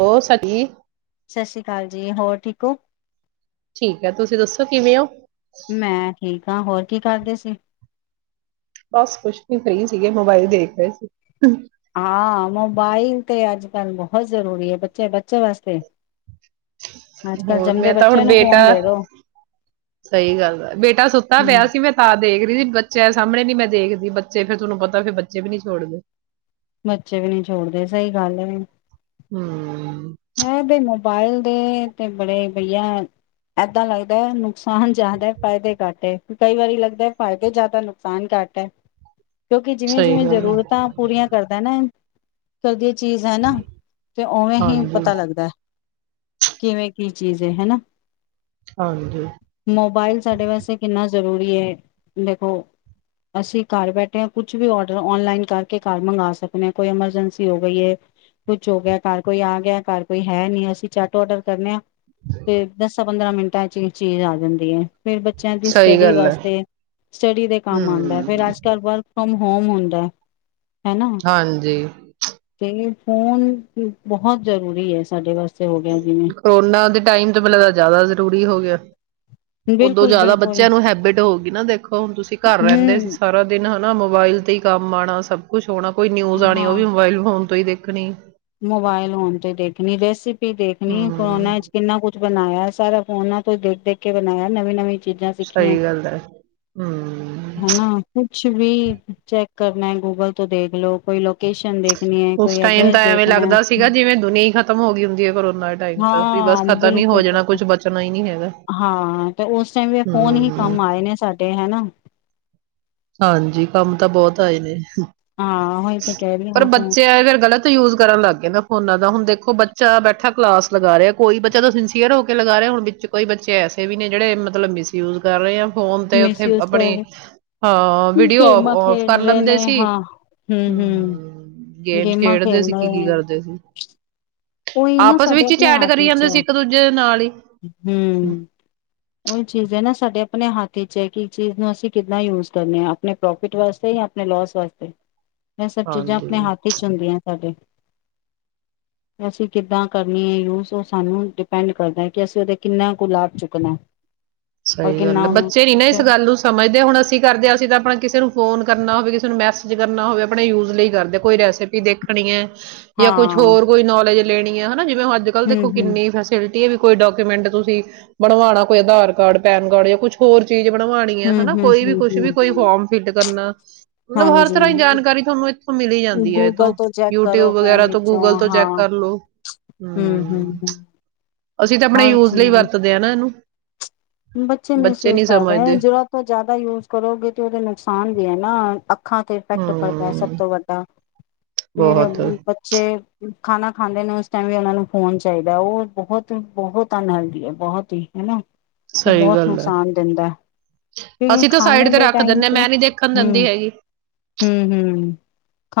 ਹੋ ਸਾਡੀ ਸਤਿ ਸ੍ਰੀ ਅਕਾਲ ਜੀ ਹੋਰ ਠੀਕ ਹੋ ਠੀਕ ਹੈ ਤੁਸੀਂ ਦੱਸੋ ਕਿਵੇਂ ਹੋ ਮੈਂ ਠੀਕ ਹਾਂ ਹੋਰ ਕੀ ਕਰਦੇ ਸੀ ਬਸ ਕੁਛ ਵੀ ਸਹੀ ਸੀਗੇ ਮੋਬਾਇਲ ਦੇਖ ਰਹੇ ਸੀ ਹਾਂ ਮੋਬਾਈਲ ਤੇ ਅੱਜ ਕਰਨ ਬਹੁਤ ਜ਼ਰੂਰੀ ਹੈ ਬੱਚੇ ਬੱਚੇ ਵਾਸਤੇ ਅੱਜ ਕੱਲ ਹੋਰ ਜੰਮਦੇ ਮੈਂ ਤਾਂ ਹੁਣ ਬੱਚਿਆਂ ਨੂੰ ਬੇਟਾ ਫੋਨ ਦੇ ਦੋ ਸਹੀ ਗੱਲ ਹੈ ਬੇਟਾ ਸੁੱਤਾ ਹਮ ਪਿਆ ਸੀ ਮੈਂ ਥ ਦੇ ਕੇ ਬੱਚਿਆਂ ਸਾਹਮਣੇ ਨੀ ਮੈਂ ਦੇਖਦੀ ਬੱਚੇ ਫੇਿਰ ਤੁਹਨੂੰ ਪਤਾ ਫਿਰ ਬੱਚੇ ਵੀ ਨੀ ਛੋਡਦੇ ਬੱਚੇ ਵੀ ਨਹੀਂੀ ਛੋੜਦੇ ਸਹੀ ਗੱਲ ਹੈ ਹੂੰ ਹੈ ਤੇ ਮੋਬਾਇਲ ਦੇ ਤੇ ਬੜੇ ਵਧਆ ਏਦਾਂ ਲੱਗਦਾ ਨੁਕਸਾਨ ਜਿਆਦਾ ਫਾਇਦੇ ਕਾਟੇ ਕਈ ਵਾਰੀ ਲਗਦਾ ਹੈ ਫ਼ਾਇਦੇ ਜ਼ਿਆਦਾ ਨੁਕਸਾਨ ਘਾਟ ਹੈ ਕਿਉਂਕਿ ਜਿਵੇਂ ਸਹੀ ਜਿਵੇਂ ਗੱਲ ਹੈ ਜ਼ਰੂਰਤਾਂ ਪੂਰੀਆਂ ਕਰਦਾ ਨਾ ਕਰਦੇ ਚੀਜ਼ ਹੈ ਨਾ ਤੇ ਉਵੇਂ ਹੀ ਹਾਂਜੀ ਪਤਾ ਲੱਗਦਾ ਕਿਵੇਂ ਕੀ ਚੀਜ਼ ਹਨਾ ਹਾਂਜੀ ਮੋਬਾਇਲ ਸਾਡੇ ਵਾਸਤੇ ਕਿੰਨਾ ਜ਼ਰੂਰੀ ਹੈ ਦੇਖੋ ਅਸੀਂ ਘਰ ਬੈਠੇ ਹਾਂ ਕੁਛ ਵੀ ਔਡਰ ਔਨਲਾਈਨ ਕਰਕੇ ਘਰ ਮੰਗ ਸਕਦੇ ਹਾਂ ਕੋਈ ਐਮਰਜੈਂਸੀ ਹੋ ਗਈ ਹੈ ਕੁਛ ਹੋ ਗਿਆ ਘਰ ਕੋਈ ਆ ਗਿਆ ਘਰ ਕੋਈ ਹੈ ਨੀ ਅਸੀਂ ਚੱਟ ਆਡਰ ਕਰਨੇ ਆਾਂ ਤੇ ਦੱਸ ਪੰਦਰਾਂ ਮਿੰਟਾਂ ਚ ਚੀਜ਼ ਆ ਜਾਂਦੀ ਹੈ ਫੇਿਰ ਬੱਚਿਆਂ ਦੀ ਸਹੀ ਸਟੱਡੀ ਗੱਲ ਹੈ ਵਾਸਤੇ ਸਟੱਡੀ ਦੇ ਕੰਮ ਆਉਂਦਾ ਹੈ ਫੇਰ ਹੂੰ ਅੱਜ ਕੱਲ ਵਰਕ ਫਰੋਮ ਹੋਮ ਹੁੰਦਾ ਹੈਨਾ ਹਾਂਜੀ ਤੇ ਫੋਨ ਬਹੁਤ ਜ਼ਰੂਰੀ ਹੈ ਸਾਡੇ ਵਾਸਤੇ ਹੋ ਗਿਆ ਜਿਵੇਂ ਕਰੋਨਾ ਦੇ ਟਾਈਮ ਤੋਂ ਪਹਿਲ ਜ਼ਿਆਦਾ ਜ਼ਰੂਰੀ ਹੋ ਗਿਆ ਉਦੋਂ ਬਿਲਕੁਲ ਜ਼ਿਆਦਾ ਬਿਲਕੁਲ ਬੱਚਿਆਂ ਨੂੰ ਹੈਬਿਟ ਹੋ ਗਗੀ ਨਾ ਦੇਖੋ ਹੁਣ ਤੁਸੀਂ ਘਰ ਰਹਿੰਦੇ ਸੀ ਹਮ ਸਾਰਾ ਦਿਨ ਨਾ ਮੋਬਾਇਲ ਤੇ ਹੀ ਕੰਮ ਆਉਣਾ ਸਭ ਕੁਛ ਕੋਈ ਨਿਊਜ਼ ਆਉਣੀ ਹਾਂ ਉਹ ਵੀ ਮੋਬਾਇਲ ਫੋਨ ਤੋਂ ਹੀ ਦੇਖ ਕਿਣੇ ਮੋਬਾਇਲ ਹੋਨ ਤੇ ਦੇਖਣੀ ਰੈਸਪੀ ਦੇਖਣੀ ਹਮ ਕਰੋਨਾ ਚ ਕਿੰਨਾ ਕੁਛ ਬਣਾਇਆ ਸਾਰਾ ਫੋਨਾਂ ਤੋਂ ਦੇਖ ਦੇਖ ਕੇ ਬਣਾਇਆ ਨਵੀਂ ਨਵੀਂ ਚੀਜ਼ਾਂ ਸਿੱਖੀਆਂ ਸਹੀ ਗੱਲ ਹੈ ਹਮ ਹਨਾ ਕੁਛ ਵੀ ਚੈ ਕਰਨਾ ਗੂਗਲ ਤੋਂ ਦੇਖ ਲੋੋ ਕੋਈ ਲੋਕ ਲੋਕੇਸ਼ਨ ਦੇਖਣੀ ਹੈ ਉਸ ਕੋਈ ਟਾਈਮ ਐਡਰੈਸ ਤਾਂ ਦੇ ਐਵੇਂ ਲੱਗਦਾ ਸੀਗਾ ਜਿਵੇਂ ਦੁਨੀਆ ਹੀ ਖਤਮ ਹੋ ਗਈ ਹੁੰਦੀ ਹੈ ਪਰ ਉਹਨੂੰ ਹਾਂ ਬਿਲਕੁਲ ਬਿਲਕੁਲ ਬਚਣਾ ਹੀ ਨਹੀਂ ਹੈਗਾ ਹਾਂ ਤੇ ਉਸ ਟਾਈਮ ਵੀ ਫੋਨ ਹੀ ਹਮ ਕੰਮ ਆਏ ਨੇ ਸਾਡੇ ਹਨਾ ਹਾਂਜੀ ਕੰਮ ਤਾਂ ਬਹੁਤ ਆਏ ਨੇ ਹਾਂ ਉਹੀ ਤੇ ਕਹਿ ਰਹੀ ਪਰ ਹਾਂ ਬੱਚੇ ਫੇਰ ਗ਼ਲਤ ਯੂਜ ਕਰਨ ਲੱਗ ਗਏ ਨਾ ਫੋਨਾ ਦਾ ਹੁਣ ਦੇਖੋ ਬੱਚਾ ਬੈਠਾ ਕਲਾਸ ਲਗਾ ਰਿਹਾ ਕੋਈ ਬੱਚਾ ਤਾਂ ਸਿੰਸੀਅਰ ਹੋ ਕੇ ਲਗਾ ਰਿਹਾ ਹੁਣ ਵਿੱਚ ਕੋਈ ਬੱਚੇ ਐਸੇ ਵੀ ਨੇ ਜਿਹੜੇ ਮਤਲਬ ਮਿਸਯੂਜ ਕਰ ਰਹੇ ਆ ਫੋਨ ਤੇ ਉਓਥੇ ਮਿਸਯੂਜ ਕਰ ਆਪਣੇ ਰਹੇ, ਹਾਂ ਵੀਡੀਓ ਗੇਮਾਂ ਫ ਖੇਡ ਕਰ ਰਹੇ ਲੈਂਦੇ ਨੇ ਸੀ ਹਾਂ ਹਮ ਹਮ ਗੇਮਸ ਗੇਮਾਂ ਖੇਡਦੇ ਸੀ ਕੀ ਕੀ ਖੇਲਣੇ ਕਰਦੇ ਸੀ ਆਪਸ ਵਿੱਚ ਹੀ ਚੈਟ ਕਰੀ ਜਾਂਦੇ ਸੀ ਇੱਕ ਦੂਜੇ ਦੇ ਨਾਲ ਹੀ ਹਮ ਉਹੀ ਚੀਜ਼ ਹੈ ਨਾ ਸਾਡੇ ਆਪਣੇ ਹੱਥ ਵਿਚ ਹੈ ਕਿ ਇਸ ਚੀਜ਼ ਨੂੰ ਅਸੀਂ ਕਿੱਦਾਂ ਯੂਜ ਕਰਨੇ ਆ ਆਪਣੇ ਪ੍ਰੋਫਿਟ ਵਾਸਤੇ ਜਾਂ ਆਪਣੇ ਲੋਸ ਵਾਸਤੇ ਇਹ ਸਭ ਚੀਜ਼ਾਂ ਆਪਣੇ ਹਾਂਜੀ ਹੱਥ ਵਿਚ ਹੁੰਦੀਆਂ ਸਾਡੇ ਅਸੀਂ ਕਿੱਦਾਂ ਕਰਨੀ ਹੈ ਯੂਜ ਉਹ ਸਾਨੂੰ ਡਿਪੈਂਡ ਕਰਦਾ ਕਿ ਅਸੀਂ ਉਹਦੇ ਕਿੰਨਾ ਕੁ ਲਾਭ ਚੁੱਕਣਾ ਔਰ ਸਹੀ ਗੱਲ ਕਿੰਨਾ ਹੈ ਉਹਨੂੰ ਬੱਚੇ ਨੀ ਨਾ ਇਸ ਗੱਲ ਨੂੰ ਸਮਝਦੇ ਹੁਣ ਅਸੀਂ ਕਰਦੇ ਹਾਂ ਅਸੀਂ ਤਾਂ ਆਪਣਾ ਕਿਸੇ ਨੂੰ ਫੋਨ ਕਰਨਾ ਹੋਵੇ ਕਿਸੇ ਨੂੰ ਮੈਸੇਜ ਕਰਨਾ ਹੋਵੇ ਆਪਣੇ ਯੂਜ ਲਈ ਕਰਦੇ ਕੋਈ ਰੈਸਿਪੀ ਦੇਖਣੀ ਹੈ ਜਾਂ ਕੁਛ ਹਾਂ ਹੋਰ ਕੋਈ ਨੌਲੇਜ ਲੈਣੀੀਆਂ ਨਾ ਜਿਵੇਂ ਅੱਜ ਕੱਲ ਹੂੰ ਦੇਖੋ ਹੂੰ ਕਿੰਨੀ ਫੈਸਿਲਿਟੀ ਵੀ ਕੋਈ ਡਾਕੂਮੈਂਟ ਤੁਸੀਂ ਬਣਵਾਉਣਾ ਕੋਈ ਆਧਾਰ ਕਾਰਡ ਪੈਨ ਕਾਰਡ ਜਾਂ ਕੁਛ ਹੋਰ ਚੀਜ਼ ਬਣਵਾਣੀ ਹੈ ਹੂੰ ਹਨਾ ਹੂੰ ਕੋਈ ਵੀ ਹੂੰ ਕੁਛ ਵੀ ਹੂੰ ਕੋਈ ਹੂੰ ਫੋਰਮ ਫਿਲ ਕਰਨਾ ਮਤਲਬ ਹਰ ਹਾਂਜੀ ਤਰ੍ਹਾਂ ਜਾਣਕਾਰੀ ਤੁਹਾਨੂੰ ਇਥੋਂ ਮਲੀ ਜਾਂਦੀ ਹੈ ਗੂਗਲ ਇਥੋਂ ਤੋਂ ਚੈੱਕ ਕਰੋ ਯੂਟਿਊਬ ਫੋਨ ਵਗਰਾ ਤੋਂ ਗੂਗਲ ਵਿੱਚੋਂ ਤੋਂ ਹਾਂ ਚੈਕ ਕਰਲੋ ਹੂੰ ਹੂੰ ਹਮ ਹੂੰ ਅਸੀਂ ਤਾਂ ਆਪਣੇ ਹਰ ਯੂਜ ਲਈ ਚੀਜ਼ ਵਰਤਦੇ ਹਾਂ ਨਾ ਇਹਨੂੰ ਹ ਬੱਚੇ ਮਿਸਯੂਜ ਕਰਦੇ ਹੈ ਜਿਹੜਾ ਜ਼ਿਆਦਾ ਯੂਜ ਕਰੋਗੇ ਤੇ ਉਹਦੇ ਨੁਕਸਾਨ ਵੀ ਹੈ ਨਾ ਅੱਖਾਂ ਤੇ ਇਫੈਕਟ ਪੜਦਾ ਸਭ ਹਮ ਤੋਂ ਵੱਡਾ ਫਿਰ ਬਹੁਤ ਬੱਚੇ ਖਾਣਾ ਖਾਂਦੇ ਨੇ ਉਸ ਟਾਈਮ ਵੀ ਉਹਨਾਂ ਨੂੰ ਫੋਨ ਚਾਹੀਦਾ ਉਹ ਬਹੁਤ ਬਹੁਤ ਅਨਹਲਦੀ ਹੈ ਬਹੁਤ ਹੀ ਹਨਾ ਉਹ ਸਹੀ ਬਹੁਤ ਗੱਲ ਹੈ ਨੁਕਸਾਨ ਦਿੰਦਾ ਕਿਉਂਕਿ ਅਸੀਂ ਤਾਂ ਸਾਈਡ ਖਾਣੇ ਤੇ ਦੇ ਰੱਖ ਟਾਈਮ ਦਿੰਦੇ ਹ ਤੇ ਮੈਂ ਨੀ ਦੇਖਣ ਦਿੰਦੀ ਹਮ ਹੈਗੀ ਹਮ ਹਮ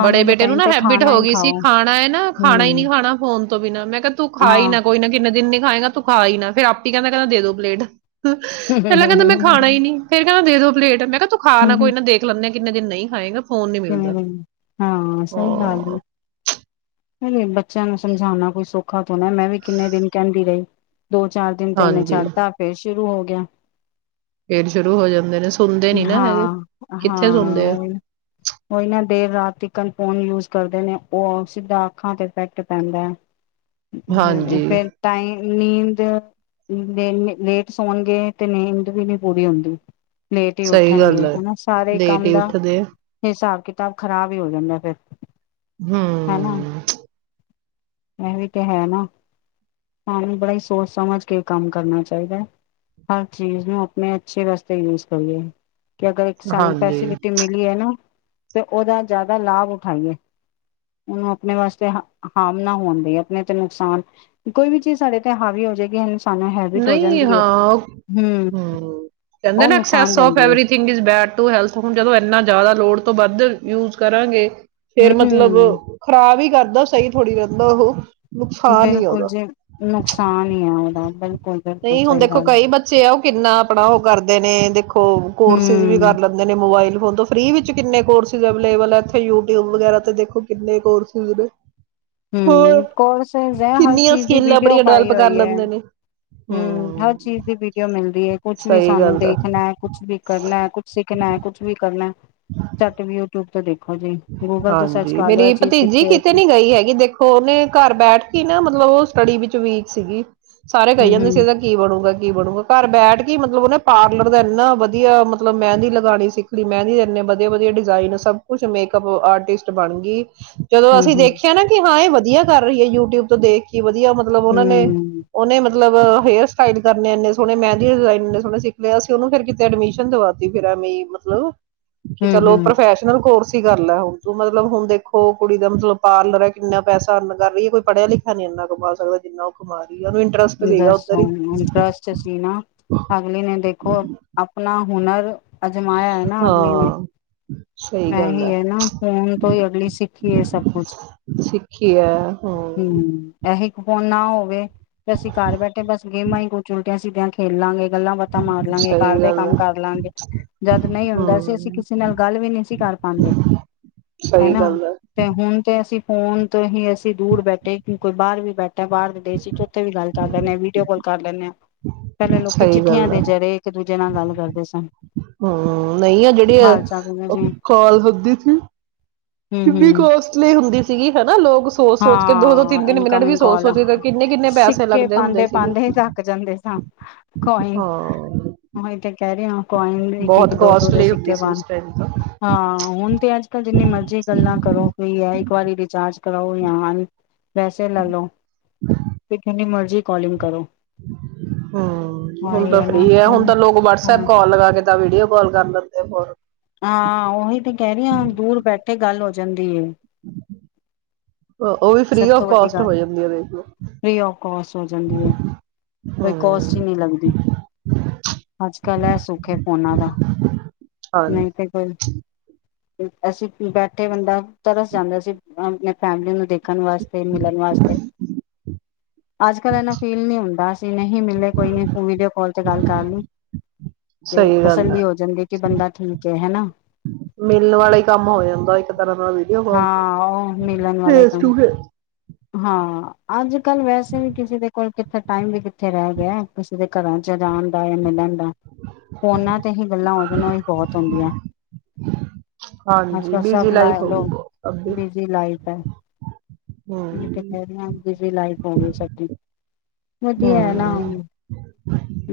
ਬੜੇ ਦੇ ਬੇਟੇ ਨੂੰ ਟਾਈਮ ਨਾ ਤੇ ਹੈਬਿਟ ਖਾਣਾ ਹੋ ਹੀ ਗਈ ਸੀ ਖਾਓ ਖਾਣਾ ਨਾ ਖਾਣਾ ਹੀ ਹਮ ਨਹੀਂੀ ਖਾਣਾ ਫੋਨ ਨਾ ਮੈਂ ਤੂੰ ਖਾਈ ਹਾਂ ਨਾ ਕੋਈ ਨਾ ਕਿੰਨੇ ਦਿਨ ਖਾਏਗਾ ਤੂੰ ਖਾ ਹੀ ਫਿਰ ਆਪ ਕਹਦਾ ਕਹਿੰਦਾ ਦੇ ਦੋ ਬਲੇਡ ਹੂੰ ਪਹਿਲਾਂ ਹੂੰ ਕਹਿੰਦਾ ਹੂੰ ਮੈਂ ਖਾਣਾ ਨੀ ਫੇਰ ਕਹਿੰਦਾ ਦੇ ਦੋ ਪਲੇਡ ਮੈਂ ਕਿਆ ਤੂੰ ਖਾ ਨਾ ਕੋਈ ਨਾ, ਦੇਖ ਲੈਂਨੇ ਕਿੰਨੇ ਦਿਨ ਨਹੀਂ ਖਾਏਂਗਾ ਹਮ ਹਮ, ਹਾਂ ਸਹੀ ਗੱਲ ਏ। ਹਾਂ ਨਹੀਂ ਨਹੀਂ ਬੱਚਿਆਂ ਨੂੰ ਸਮਝਾਉਣਾ ਕੋਈ ਸੌਖਾ ਥੋ ਨਾ। ਮੈਂ ਵੀ ਕਿੰਨੇ ਦਿਨ ਕਹਿੰਦੀ ਰਹੀ ਦੋ ਚਾਰ ਦਿਨ ਤੇ ਉਹਨੇ ਹਾਂਜੀ ਛੜ੍ਹਤਾ, ਫੇਰ ਸ਼ੁਰੂ ਹੋ ਗਿ ਕਿਆ ਫੇਰ ਸ਼ੁਰੂ ਹੋ ਜਾਂਦੇ ਨੇ। ਸੁਣਦੇ ਨੀ ਨਾ ਹੈਗੇ, ਹਾਂ ਕਿੱਥੇ ਸੁਣਦੇ ਆ। ਓ ਈ ਨਾ ਦੇਰ ਰਾਤ ਤੀਕਨ, ਫੋਨ ਯੂਜ਼ ਕਰਦੇ ਨੇ। ਓ ਹੁਨ ਸਿੱਧਾ ਅੱਖਾਂ ਤੇ ਇੰਮਪੈਕਟ ਪੈਂਦਾ ਐ। ਅ-ਅ-ਹ-ਹਮ ਹਾਂਜੀ ਫੇਰ ਟਾਈਂ ਨੀਂਦ ਦੇ-ਨੇ-ਲੇਟ ਸੌਣਗੇ ਤੇ ਨੀਂਦ ਵੀ ਨੀ ਪੂਰੀ ਹੁੰਦੀ। ਲੇਟ ਈ ਸਹੀ ਉੱਠਣਗੇ। ਗੱਲ ਹੈ ਹਨਾ, ਸਾਰੇ ਲੇਟ ਕੰਮ ਹੀ ਦਾ ਉੱਠਦੇ ਆ ਹਿਸਾਬ ਕਿਤਾਬ ਖ਼ਰਾਬ ਈ ਹੋ ਜਾਂਦਾ ਫੇਰ। ਹਮ। ਐਹ ਵੀ ਤੇ ਹੈ ਨਾ। ਸਾਨੂੰ ਬੜਾ ਈ ਸੋਚ ਸਮਝ ਕੇ ਕੰਮ ਕਰਨਾ ਚਾਹੀਦਾ ਐ। ਹਰ ਚੀਜ਼ ਨੂੰ ਆਪਣੇ ਅੱਛੇ ਵਾਸਤੇ ਯੂਜ਼ ਕਰੀਏ। ਕਿ ਅਗਰ ਇੱਕ ਸਾਨੂੰ ਹਾਂਜੀ, ਫੈਸਿਲਿਟੀ ਮਿਲ ਤੇ ਨਾ, ਤੇ ਓਹਦਾ ਜ਼ਿਆਦਾ ਲਾਭ ਉਠਾਈਏ। ਉਹਨੂੰ ਆਪਣੇ ਵਾਸਤੇ ਹ-ਅ-ਹਾਮ ਨਾ ਹੋਣ ਦੇਈਏ, ਆਪਣੇ ਤੇ ਨੁਕਸਾਨ, ਕੋਈ ਵੀ ਚੀਜ਼ ਸਾਡੇ ਤੇ ਹਾਵੀ ਹੋ ਜੇਗੀ ਅ ਨਹੀਂ ਹਾਂ, ਹਮ। ਕਹਿੰਦੇ ਉਹ ਨਾ ਨੁਕਸਾਨ ਐਕਸੈਸ ਓਫ ਦਿੰਦੀ ਹੈ ਏਵਰੀਥਿੰਗ ਬੈਡ ਟੂ ਹੈਲਥ। ਹੁਣ ਜਦੋਂ ਇਨਾ ਜ਼ਿਆਦਾ ਲੋੜ ਤੋਂ ਵੱਧ ਯੂਜ਼ ਕਰਾਂਗੇ ਫੇਰ ਮਤਲਬ ਹਮ ਖ਼ਰਾਬ ਹੀ ਕਰ ਦਾ ਸਹੀ ਥੋੜ੍ਹੀ ਰਹਿੰਦਾ ਓਹੋ ਬਿਲਕੁਲ ਜੀ। ਨੁਕਸਾਨ ਈ ਆ ਓਦਾ, ਬਿਲਕੁਲ। ਬਿਲਕੁਲ ਨਹੀਂ, ਹੁਣ ਸਹੀ ਦੇਖੋ ਗੱਲ ਕਈ ਬੱਚੇ ਆ ਓਹ ਕਿੰਨਾ ਆਪਣਾ ਓਹ ਕਰਦੇ ਨੇ, ਦੇਖੋ ਕੋ-ਕੋਰਸਿਸ ਵੀ ਹਮ ਕਰ ਲੈਂਦੇ ਨੇ, ਮੋਬਾਇਲ ਵ ਫੋਨ ਤੋਂ। ਫਰੀ ਵਿਚ ਕਿੰਨੇ ਕੋਰਸਿਸ ਅਬੇਲੇਬਲ ਐ ਯੂਟਊਬ ਵਗੈਰਾ ਤੇ ਦੇਖੋ, ਕਿੰਨੇ ਕੋਰਸਿਸ ਨੇ। ਹੋਰ ਹਮ, ਕੋਰਸਿਸ ਐ, ਹਰ ਕਿੰਨੀਆਂ ਚੀਜ਼ ਦੀ ਸਕਿੱਲ ਵੀਡੀਓ ਆਪਣੀਆਂ ਪਾਈ ਡਿਵੈਲਪ ਕਰ ਹੋਈ ਐ। ਲੈਂਦੇ ਨੇ। ਹਮ, ਹਰ ਹੂੰ, ਚੀਜ਼ ਦੀ ਵੀਡੀਓ ਮਿਲਦੀ ਕੁਛ ਵੀ ਸਹੀ ਸਾਨੂੰ ਗੱਲ ਆ। ਦੇਖਣਾ ਐ, ਕੁਛ ਵੀ ਕਰਨਾ ਐ, ਕੁਛ ਸਿੱਖਣਾ ਐ, ਕੁਛ ਵੀ ਕਰਨਾ ਐ। ਝੱਟ ਵੀ ਯੂਟਿਊਬ ਤੋਂ ਦੇਖੋ। ਜੀ, ਗੂਗਲ ਤੋਂ ਸਰਚ ਹਾਂਜੀ, ਕਰ ਲੋ ਇਹ ਮੇਰੀ ਚੀਜ਼ ਭਤੀਜੀ ਕਿੱਥੇ ਕਿਤੇ ਹੈਗੀ। ਨੀ ਗਈ ਹੈਗੀ, ਦੇਖੋ ਉਹਨੇ ਘਰ ਬੈਠ ਕੇ ਨਾ ਮਤਲਬ ਉਹ, ਸਟੱਡੀ ਵਿੱਚ ਵੀਕ ਸੀਗੀ। ਸਾਰੇ ਕਹੀ ਜਾਂਦੇ ਸੀ, ਹੂੰ-ਹੂੰ, ਇਹਦਾ ਕੀ ਬਣੂਗਾ ਕੀ ਬਣੂਗਾ। ਘਰ ਬੈਠ ਕੇ ਮਤਲਬ ਉਹਨੇ ਪਾਰਲਰ ਦਾ ਇੰਨਾ ਵਧੀਆ ਮਤਲਬ ਮਹਿੰਦੀ ਲਗਾਉਣੀ ਸਿੱਖ ਲਈ, ਮਹਿੰਦੀ ਇੰਨੇ ਵਧੀਆ ਵਧੀਆ ਡਿਜ਼ਾਇਨ ਸਭ ਕੁਛ ਮੇਕ ਉਹ ਆਰਟਿਸਟ ਬਣ ਗਈ। ਜਦੋਂ ਅਸੀਂ ਹੂੰ-ਹੂੰ, ਦੇਖਿਆ ਨਾ ਕਿ ਹਾਂ ਇਹ ਵਧੀ ਵਧੀਆ ਕਰ ਰਹੀ ਹੈ, ਯੂਟਿਊਬ ਤੋਂ ਦੇਖ ਕੇ ਵਧੀਆ ਮਤਲਬ, ਉਹਨਾਂ ਨੇ ਹੂੰ, ਉਹਨੇ ਮਤਲਬ ਹੇਅਰ ਸਟਾਈਲ ਕਰਨੇ, ਇੰਨੇ ਸੋਹਣੇ ਮਹਿੰਦੀ ਡਿਜ਼ਾਇਨ ਇੰਨੇ ਸੋਹਣੇ ਸਿੱਖ ਲਏ, ਅਸੀਂ ਉਹ ਨੂੰ ਫਿਰ ਕਿਤੇ ਐਡਮਿਸ਼ਨ ਦਵਾ ਦਿੱਤੀ, ਫਿਰ ਮਈ ਮਤਲਬ ਕਿ ਚਲੋ ਹੂੰ-ਹੂੰ ਪ੍ਰੋਫੈਸ਼ਨਲ ਕੋਰਸ ਕਰ ਲੈ ਹੁਣ ਤੂੰ ਮਤਲਬ ਹੁਣ ਦੇਖੋ ਕੁੜੀ ਦਾ ਮਤਲਬ ਪਾਰਲਰ ਹੈ, ਕਿੰਨਾ ਪੈਸਾ ਅਰਨ ਕਰ ਰਹੀ ਹੈ, ਕੋਈ ਪੜ੍ਹਿਆ ਲਿਖਿਆ ਨੀ ਇੰਨਾ ਕਮਾ ਸਕਦਾ ਜਿੰਨਾ ਉਹ ਕਮਾ ਰਹੀ। ਹੈ ਉਹਨੂੰ ਇੰਟਰਸਟ ਸੀਗਾ ਦਸ ਉੱਧਰ ਹੀ ਇੰਟਰਸਟ ਸੀ ਨਾ, ਅਗਲੀ ਨੇ ਦੇਖੋ ਆਪਣਾ ਹੁਨਰ ਅਜਮਾਇਆ ਹੈ ਨਾ ਅਗਲੀ ਨੇ, ਹਾਂ ਸਹੀ ਮੈ ਗੱਲ ਹੀ ਹੈ ਨਾ ਫੋਨ ਤੋਂ ਹੀ ਅਗਲੀ ਸਿੱਖੀ ਹੈ, ਸਭ ਕੁਛ ਸਿੱਖੀ ਹੈ ਹਮ ਹੂੰ ਇਹੀ ਫੋਨ ਨਾ ਹੋਵੇ। ਤੇ ਅਸੀ ਘਰ ਬੈਠੇ ਬਸ ਗੇਮਾਂ ਹੀ ਕੁਛ ਉਲਟੀਆ ਜਿਹਦੇ ਨਾਲ ਖੇਲਾਂਗੇ। ਗੱਲਾਂ ਬਾਤਾਂ ਮਾਰ ਲਾਂਗੇ, ਸਹੀ ਘਰ ਦੇ ਗੱਲ ਕੰਮ ਹੈ ਕਰ ਲਾਗੇ, ਜਦ ਨਹੀਂ ਹੁੰਦਾ ਸੀ, ਅਸੀਂ ਹਮ ਕਿਸੇ ਨਾਲ ਗੱਲ ਵੀ ਨਹੀਂ ਸੀ ਕਰ ਪਾਾਗੇ, ਸਹੀ ਹਨਾ ਗੱਲ ਹੈ ਤੇ ਹੁਣ ਤੇ ਅਸੀਂ ਫੋਨ ਤੋਂ ਹੀ ਅਸੀਂ ਦੂਰ ਬੈਠੇ ਕਿ ਕੋਈ ਬਾਹਰ ਵੀ ਬੈਠੇ ਬਾਹਰ ਦੇ ਦੇਸ਼ ਵਿੱਚ ਗੱਲ ਕਰ ਲੈਂਦੇ ਹਾਂ, ਵੀਡੀਓ ਕਾਲ ਕਰ ਲੈਂਦੇ ਹਾਂ। ਪਹਿਲੇ ਲੋਕੀ ਸਹੀ ਚਿੱਠੀਆਂ ਗੱਲ ਦੇ ਜਰੇ ਇੱਕ ਦੂਜੇ ਨਾਲ ਗੱਲ ਕਰਦੇ ਸਨ। ਹੂੰ ਨਹੀਂ ਆ ਜਿਹੜੀ ਆ, ਹਾਲ ਚਾਲ ਪੁੱਛਦੇ ਉਹ ਸੀ ਕਾਲ ਹੁੰਦੀ ਸੀ ਕਿੰਨੀ ਹੂੰ-ਹੂੰ ਕੋਸਟਲੀ ਹੁੰਦੀ ਸੀ। ਸੀਗੇ ਹਨਾ ਲੋਕ ਸੋਚ ਸੋਚ ਕੇ ਦੋ ਦੋ ਹਾਂ ਤਿੰਨ ਤਿੰਨ ਮਿੰਟ ਵੀ ਇਨਕਮਿੰਗ ਸੋਚ ਕਾਲ, ਸੋਚਦੇ ਕਿੰਨੇ ਕਿੰਨੇ ਪੈਸੇ ਸਿੱਕੇ ਲੱਗਦੇ ਹੁੰਦੇ ਪਾਾਂਦੇ ਸੀਗੇ ਪਾਾਂਦੇ ਹੀ ਥੱਕ ਜਾਂਦੇ ਸਾਂ। ਕੋਈਨ ਹਾਂ ਮੈਂ ਕਹਿ ਰਹੇ ਕਾਇਨ ਇੱਕ ਇੱਕ ਬਹੁਤ ਦੋ ਦੋ ਦੇ ਕੋਸਟਲੀ ਹੁੰਦੀ ਸਿੱਕੇ ਸੀ ਪਾਉਣੇ, ਉਸ ਟਾਈਮ ਤਾਂ ਹਾਂ ਹੁਣ ਤੇ ਅੱਜ ਕਲ ਜਿੰਨੀ ਮਰਜੀ ਗੱਲਾਂ ਕਰੋ ਕੋਈ ਇੱਕ ਵਾਰੀ ਰਿਚਾਰਜ ਕਰੋ [inaudible] ਪੈਸੇ ਲੈ ਲੋ। ਤੇ ਕੇ ਮ ਜੀ ਕੋਲਿੰਗ ਕਰੋ ਹਮ ਹਾਂ ਹੁਣ ਇਹ ਤਾਂ ਨਾ ਫ੍ਰੀ ਹੈ ਹੁਣ ਤਾਂ ਲੋਕ ਹਾਂ ਵਟਸਐਪ ਕਾਲ ਲਗਾ ਕੇ ਵੀਡੀਓ ਕਾਲ ਕਰ ਲੈਂਦੇ ਫਰ ਹਾਂ ਉਹੀ ਤੇ ਕਹਿ ਰਹੀ ਹਾਂ ਦੂਰ ਬੈਠੇ ਗੱਲ ਹੋ ਜਾਂਦੀ ਹੈ ਉਹ- ਉਹ ਵੀ ਸਭ ਫ੍ਰੀ ਤੋਂ ਆਫ ਵੱਡੀ ਕਾਸਟ ਗੱਲ ਹੋ ਜਾਂਦੀ ਹੈ ਦੇਖ ਲਓ ਫੀ ਆਫ ਕੋਸਟ ਹੋ ਜਾਂਦੀ ਹੈ ਕੋਈ ਕੋਸਟ ਹੀ ਹੂੰ ਨਹੀਂ ਲੱਗਦੀ ਅੱਜ ਕੱਲ ਹੈ ਸੁਖ ਹੈ ਫੋਨਾਂ ਦਾ ਹਾਂਜੀ ਨਹੀਂ ਤੇ ਕੋਈ ਐਸੇ ਫਿਰ ਬੈਠੇ ਬੰਦਾ ਤਰਸ ਜਾਂਦਾ ਸੀ ਅ ਫੈਮਿਲੀ ਨੂੰ ਦੇਖ ਰਖਣ ਵਾਸਤੇ ਮਿਲਣ ਵਾਸਤੇ ਅੱਜ ਕੱਲ ਇਨਾ ਫੀਲ ਨਹੀਂ ਹੁੰਦਾ ਅਸੀਂ ਨਹੀਂ ਮਿਲੇ ਕੋਈ ਨੀ ਵੀਡੀਓ ਫੋਨ ਤੇ ਗੱਲ ਕਰ ਲਈ ਤੇ ਸਹੀ ਗੱਲ ਤਸੱਲੀ ਹੈ ਹੋ ਜਾਂਦੀ ਕਿ ਬੰਦਾ ਠੀਕ ਹੈ ਹੈ ਨਾ ਮਿਲਣ ਵਾਲਾ ਕੰਮ ਹੋ ਜਾਂਦਾ ਇੱਕ ਤਰ੍ਹਾਂ ਦਾਡੀਓ ਕਾਲ ਤੇ ਹਾਂ ਉਹ ਮਿਲਣ ਵਾਲੇ ਫੇਸ ਟ ਕੰਮ ਫੇਸ ਹਾਂ ਅਜ ਵੈਸੇ ਵੀ ਕਿਸੇ ਦੇ ਕੋਲ ਕਿੱਥੇ ਟਾਈਮ ਵੀ ਕਿੱਥੇ ਰਹਿ ਗਿਆ ਕਿਸੇ ਦੇ ਘਰਾਂ ਚ ਜਾਣ ਜਾਂ ਮਿਲਣ ਦਾ ਫੋਨਾਂ ਤੇ ਹੀ ਗੱਲਾਂ ਉਹਦੇ ਨਾਲ ਹੀ ਬਹੁਤ ਹੁੰਦੀਆਂ ਅੱਜ ਹਾਂਜੀ ਕੱਲ ਬਿਜੀ ਸਭ ਲਾ ਲਾਈਫ ਹੋਗੀ ਲੋਕ ਬੋਹਤ, ਅਬ ਭੀ ਲੇਕਿਨ ਬਿਜ਼ੀ ਲਾਈਫ ਹੋਵੇਈ ਸਬ ਦੀ, ਵਧੀਆ ਹੈ ਨਾ, ਹੂੰ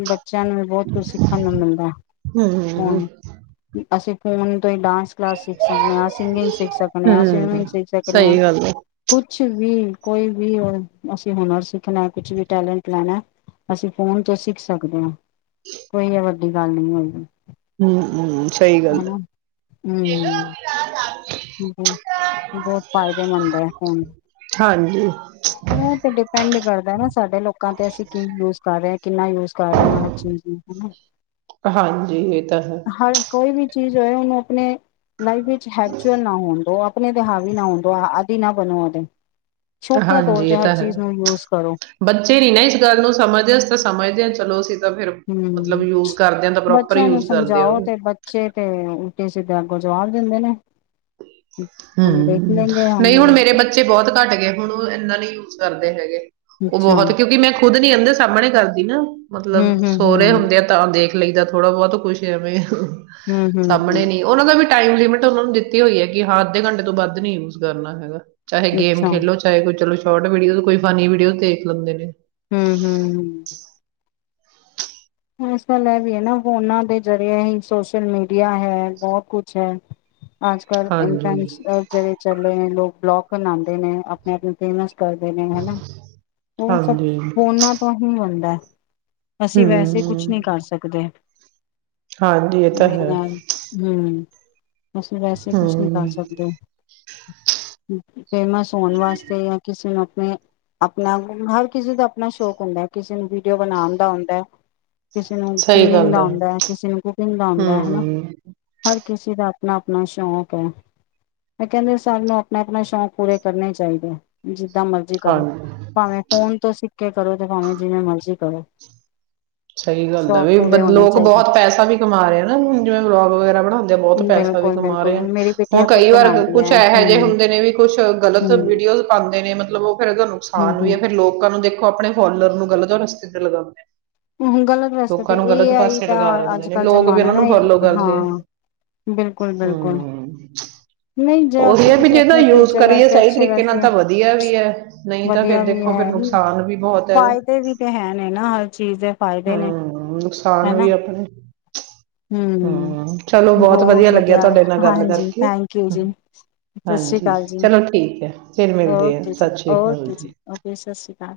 ਬੱਚਿਆਂ ਨੂੰ ਵੀ ਬਹੁਤ ਕੁਝ ਸਿੱਖਣ ਨੂੰ ਮਿਲਦਾ ਹੂੰ ਹੁਣ ਅਸੀਂ ਕੌਣ ਡਾਂਸ ਕਲਾਸ ਸਿੱਖ ਸਕਨੇ ਆਂ, ਸਿੰਗਿੰਗ ਸਿੱਖ ਸਕਨੇ ਆਂ ਹੂੰ ਸਵਿਮਿੰਗ ਸਿੱਖ ਸਕਨੇ ਆਂ ਸਹੀ ਗੱਲ ਹੈ ਕੁਛ ਵੀ ਕੋਈ ਵੀ ਉਹ ਅਸੀਂ ਹੁਨਰ ਸਿੱਖਣਾ ਕੁਛ ਵੀ ਟੈਲੈਂਟ ਲੈਣਾ ਅਸੀਂ ਫੋਨ ਤੋਂ ਸਿੱਖ ਸਕਦੇ ਆਂ ਕੋਈ ਏ ਵਧ ਵੱਡੀ ਗੱਲ ਨੀ ਹੋਏਗੀ ਹੂ ਹੂ ਸਹੀ ਗੱਲ ਹਨਾ ਐ ਹਮ ਬਹੁਤ ਫਾਇਦੇਮੰਦ ਹੈ ਫੋਨ ਦ [unintelligible] ਉਹ ਤੇ ਡਿਪੈਂਡ ਕਰਦਾ ਹਨਾ ਸਾਡੇ ਲੋਕਾਂ ਤੇ ਅਸੀਂ ਕੀ ਯੂਜ ਕਰ ਰਹੇ ਹ ਕਿੰਨਾ ਯੂਜ ਕਰ ਰਹੇ ਹਾਂ ਹਰ ਚੀਜ਼ ਨੂੰ ਹੈ ਨਾ ਹਾਂਜੀ ਇਹ ਤਾਂ ਹੈ ਚੀਜ ਹੋਏ ਉਹਨੂੰ ਆਪਣੇ ਲਾਈਫ ਵਿੱਚ ਹੈਬੂਚਲ ਨਾ ਹੋਣ ਦੋ ਆਪਣੇ ਤੇ ਹਾਵੀ ਨਾ ਹੋਣ ਦੋ ਆਦੀ ਨਾ ਬਣੋ ਉਹਦੇ ਸ਼ੌਕੀਆ ਤੌਰ ਹਾਂਜੀ ਤੇ ਇਹ ਹਰ ਤਾਂ ਹੈ ਚੀਜ਼ ਨੂੰ ਯੂਜ ਕਰੋ ਬੱਚੇ ਨੀ ਨਾ ਇਸ ਗੱਲ ਨੂੰ ਸਮਝਦੇ ਅਸੀ ਤਾਂ ਸਮਝਦੇ ਹਾਂ ਚਲੋ ਅਸੀਂ ਤਾਂ ਫਿਰ ਹੂ ਮਤਲਬ ਯੂਜ ਕਰਦੇ ਆ ਤਾਂ ਪ੍ਰੋਪਰ ਬੱਚਿਆਂ ਨੂੰ ਯੂਜ ਕਰਦੇ ਆ ਸਮਝਾਓ ਉਹਨੂੰ ਤੇ ਬੱਚੇ ਤੇ ਉ ਜਿੱਦਾਂ ਅੱਗੋਂ ਜਵਾਬ ਦਿੰਦੇ ਨੇ ਹੂ, ਹਮ ਦੇਖ ਲੈਂਗੇ ਨਹੀਂ ਹੁਣ ਹਮ ਮੇਰੇ ਬੱਚੇ ਬਹੁਤ ਘੱਟ ਗਏ। ਹੁਣ ਉਹ ਇਹਨਾਂ ਲਈ ਯੂਜ ਕਰਦੇ ਹੈਗੇ। ਉਹ ਅੱਛਾ ਬਹੁਤ ਕਿਉਂਕਿ ਮੈਂ ਖੁਦ ਨੀ ਕਦੇ ਸਾਹਮਣੇ ਕਰ ਨਾ ਮਤਲਬ ਸੋਹਰੇ ਹੂੰ-ਹੂੰ-ਹੂੰ। ਹੁੰਦੇ ਆ ਤਾਂ ਦੇਖ ਲਈਦਾ ਥੋੜਾ ਬਹੁਤ ਕੁੱਛ ਐਵੇਂ ਹੂੰ-ਹੂੰ-ਹੂੰ ਸਾਹਮਣੇ ਨੀ ਉਹਨਾਂ ਦਾ ਵੀ ਟਾਈਮ ਲਿਮਿਟ ਉਹਨਾ ਨੂੰ ਦਿੱਤੀ ਹੋਈ ਹੈ। ਕਿ ਅੱਧੇ ਘੰਟੇ ਤੋਂ ਵੱਧ ਨੀ ਯੂਜ ਕਰਨਾ ਹੈਗਾ। ਚਾਹੇ ਗੇਮ ਅੱਛਾ ਖੇਲੋ ਚਾਹੇ ਕੋਈ ਚਲੋ ਸ਼ੋਰਟ ਵੀਡੀਓ ਕੋਈ ਫਨੀ ਵੀਡੀਓ ਦੇਖ ਲੈਂਦੇ ਨੇ ਹਮ ਹਮ ਹਮ ਇਸ ਗੱਲ ਇਹ ਵੀ ਹੈ। ਨਾ ਫੋਨਾਂ ਦੇ ਜ਼ਰੀਏ ਹੀ ਸੋਸ਼ਲ ਮੀਡੀਆ ਹੈ। ਬਹੁਤ ਕੁਛ ਹੈ। ਆਜ ਕਰ ਹਾਂਜੀ ਚਲੇ ਲੋਕ ਬਲੋਕ ਬਣਾਉਂਦੇ ਨੇ ਆਪਣੇ ਆਪ ਕਰਦੇ ਨੇ ਹਨਾ ਉਹ ਸਭ ਹਾਂਜੀ ਫੋਨਾਂ ਤੋਂ ਹੀ ਹੁੰਦਾ ਹੈ। ਅਸੀਂ ਵੈਸੇ ਕੁਛ ਨਹੀਂ ਹੂੰ ਕਰ ਸਕਦੇ। ਹਾਂਜੀ ਇਹ ਤਾਂ ਮੇਰੇ ਹੈ। ਨਾਲ ਹਮ ਅਸੀਂ ਵੈਸੇ ਕੁਛ ਨਹੀਂਕਰ ਹਮ ਸਕਦੇ। ਹਮ [inaudible] ਫੇਮਸ ਹੋਣ ਵਾਸਤੇ ਜਾਂ ਕਿਸੇ ਨੂੰ ਆਪਣਾ ਹਰ ਕਿਸੇ ਦਾ ਆਪਣਾ ਸ਼ੌਕ ਹੁੰਦਾ ਕਿਸੇ ਨੂੰ ਵੀਡੀਓ ਬਣਾਉਣ ਨੂੰ ਆਉਂਦਾ ਕਿਸੇ ਨੂੰ ਸਹੀ ਸਿੰਗਿੰਗ ਗੱਲ ਦਾ ਆਉਂਦਾ ਹੈ। ਕਿਸੇ ਨੂੰ ਕੁਕਿੰਗ ਦਾ ਆਉਂਦਾ ਹੈ। ਹਨਾ ਹਮ ਹਰ ਕਿਸੇ ਦਾ ਆਪਣਾ ਆਪਣਾ ਸ਼ੌਕ ਹੈ ਮੈਂ ਕਹਿੰਦੇ ਸਾਨ ਨੂੰ ਆਪਣਾ ਆਪਣਾ ਸ਼ੌਂਕ ਪੂਰੇ ਕਰਨੇ ਚਾਹੀਦੇ ਨੇ ਜਿੱਦਾਂ ਮਰਜ਼ੀ ਕਰੋ ਹਾਂਜੀ ਭਾਵੇਂ ਫੋਨ ਤੋਂ ਸਿੱਕੇ ਕਰੋ ਤੇ ਭਾਵੇਂ ਜਿਵੇਂ ਮਰਜ਼ੀ ਕਰੋ। ਸਹੀ ਗੱਲ ਦਾ ਸ਼ੌਕ ਵੀ ਪੂਰੇ ਹੋਣੇ ਲੋਕ ਚਾਹੀਦੇ ਬਹੁਤ ਪੈਸਾ ਵੀ ਕਮਾ ਰਹੇ ਆ ਨਾ ਜਿਵੇਂ ਵਲੋਗ ਵਗੈਰਾ ਬਣਾਉਂਦੇ ਬਹੁਤ ਪੈਸਾ ਵੀ ਬਿਲਕੁਲ ਕਮਾ ਰਹੇ ਬਿਲਕੁਲ ਹਨ ਮੇਰੀ ਹੁਣ ਬੇਟੀਆ ਖੁਦ ਕਈ ਵਾਰ ਬਣਾਉਂਦੀ ਕੁੱਛ ਹੈ ਇਹੋ ਜਿਹੇ ਹਮ ਹੁੰਦੇ ਨੇ ਵੀ ਕੁਛ ਗ਼ਲਤ ਹਮ ਵੀਡੀਓ ਪਾਉਂਦੇ ਨੇ ਮਤਲਬ ਉਹ ਫੇਰ ਉਹਦਾ ਹਮ ਨੁਕਸਾਨ ਵੀ ਹੈ। ਹਮ ਫਰ ਲੋਕਾਂ ਨੂੰ ਦੇਖੋ ਆਪਣੇ ਫੋਰਨਰ ਨੂੰ ਗਲਤ ਰਸਤੇ ਤੇ ਲਗਾਉਦੇ ਹਾਂ। ਗਲਤ ਵਸਤੇ ਤੇ ਏ ਆਈ ਦਾ ਲਗਾ ਦਿੰਦੇ ਅੱਜ ਨੇ ਕਲ ਲੋਕ ਵੀ ਜਮਾਨਾ ਇਹਨਾਂ ਨਾ ਨੂੰ ਫੋਲੋ ਕਰਦੇ ਆ ਹਾਂ ਬਿਲਕੁਲ ਬਿਲਕੁਲ ਹਮ ਨਹੀਂ ਉਹੀ ਜਸੀ ਹੈ ਵੀ ਤੁਸੀਂ ਜਿਹਦਾ ਆਪਣੇ ਯੂਜ਼ ਫਿਊਚਰ ਕਰੀਏ ਵਾਸਤੇ ਸਹੀ ਅੱਛੇ ਤਰੀਕੇ ਨਾਲ ਵੈਸੇ ਤਾਂ ਵਧੀਆ ਵੀ ਹੈ ਨਹੀਂ ਤਾਂ ਵਧੀਆ ਫਿਰ ਵੀ ਦੇਖੋ ਫਿਰ ਹੈ। ਨੁਕਸਾਨ ਵੀ ਬਹੁਤ ਹੈ ਇਹਦਾ ਫਾਇਦੇ ਵੀ ਤੇ ਹੈ ਨੇ ਨਾ ਹ ਹਮ ਨੁਕਸਾਨ ਹਨਾ ਵੀ ਆਪਣੇ ਹਮ ਹਮ ਚਲੋ ਬਹੁਤ ਵਧੀਆ ਲੱਗਿਆ ਤੁਹਾਡੇ ਨਾਲ ਗੱਲ ਹਾਂਜੀ ਕਰਕੇ ਥੈਂਕ ਯੂ ਜੀ ਸਤਿ ਸ੍ਰੀ ਹਾਂਜੀ ਅਕਾਲ ਜੀ ਚਲੋ ਠੀਕ ਹੈ ਫਿਰ ਮਿਲਦੇ ਆ ਓਕੇ ਜੀ ਸਤਿ ਸ਼੍ਰੀ ਅਕਾਲ ਓਕੇ ਜੀ ਓਕੇੀ ਸਤਿ ਸ਼੍ਰੀ ਅਕਾਲ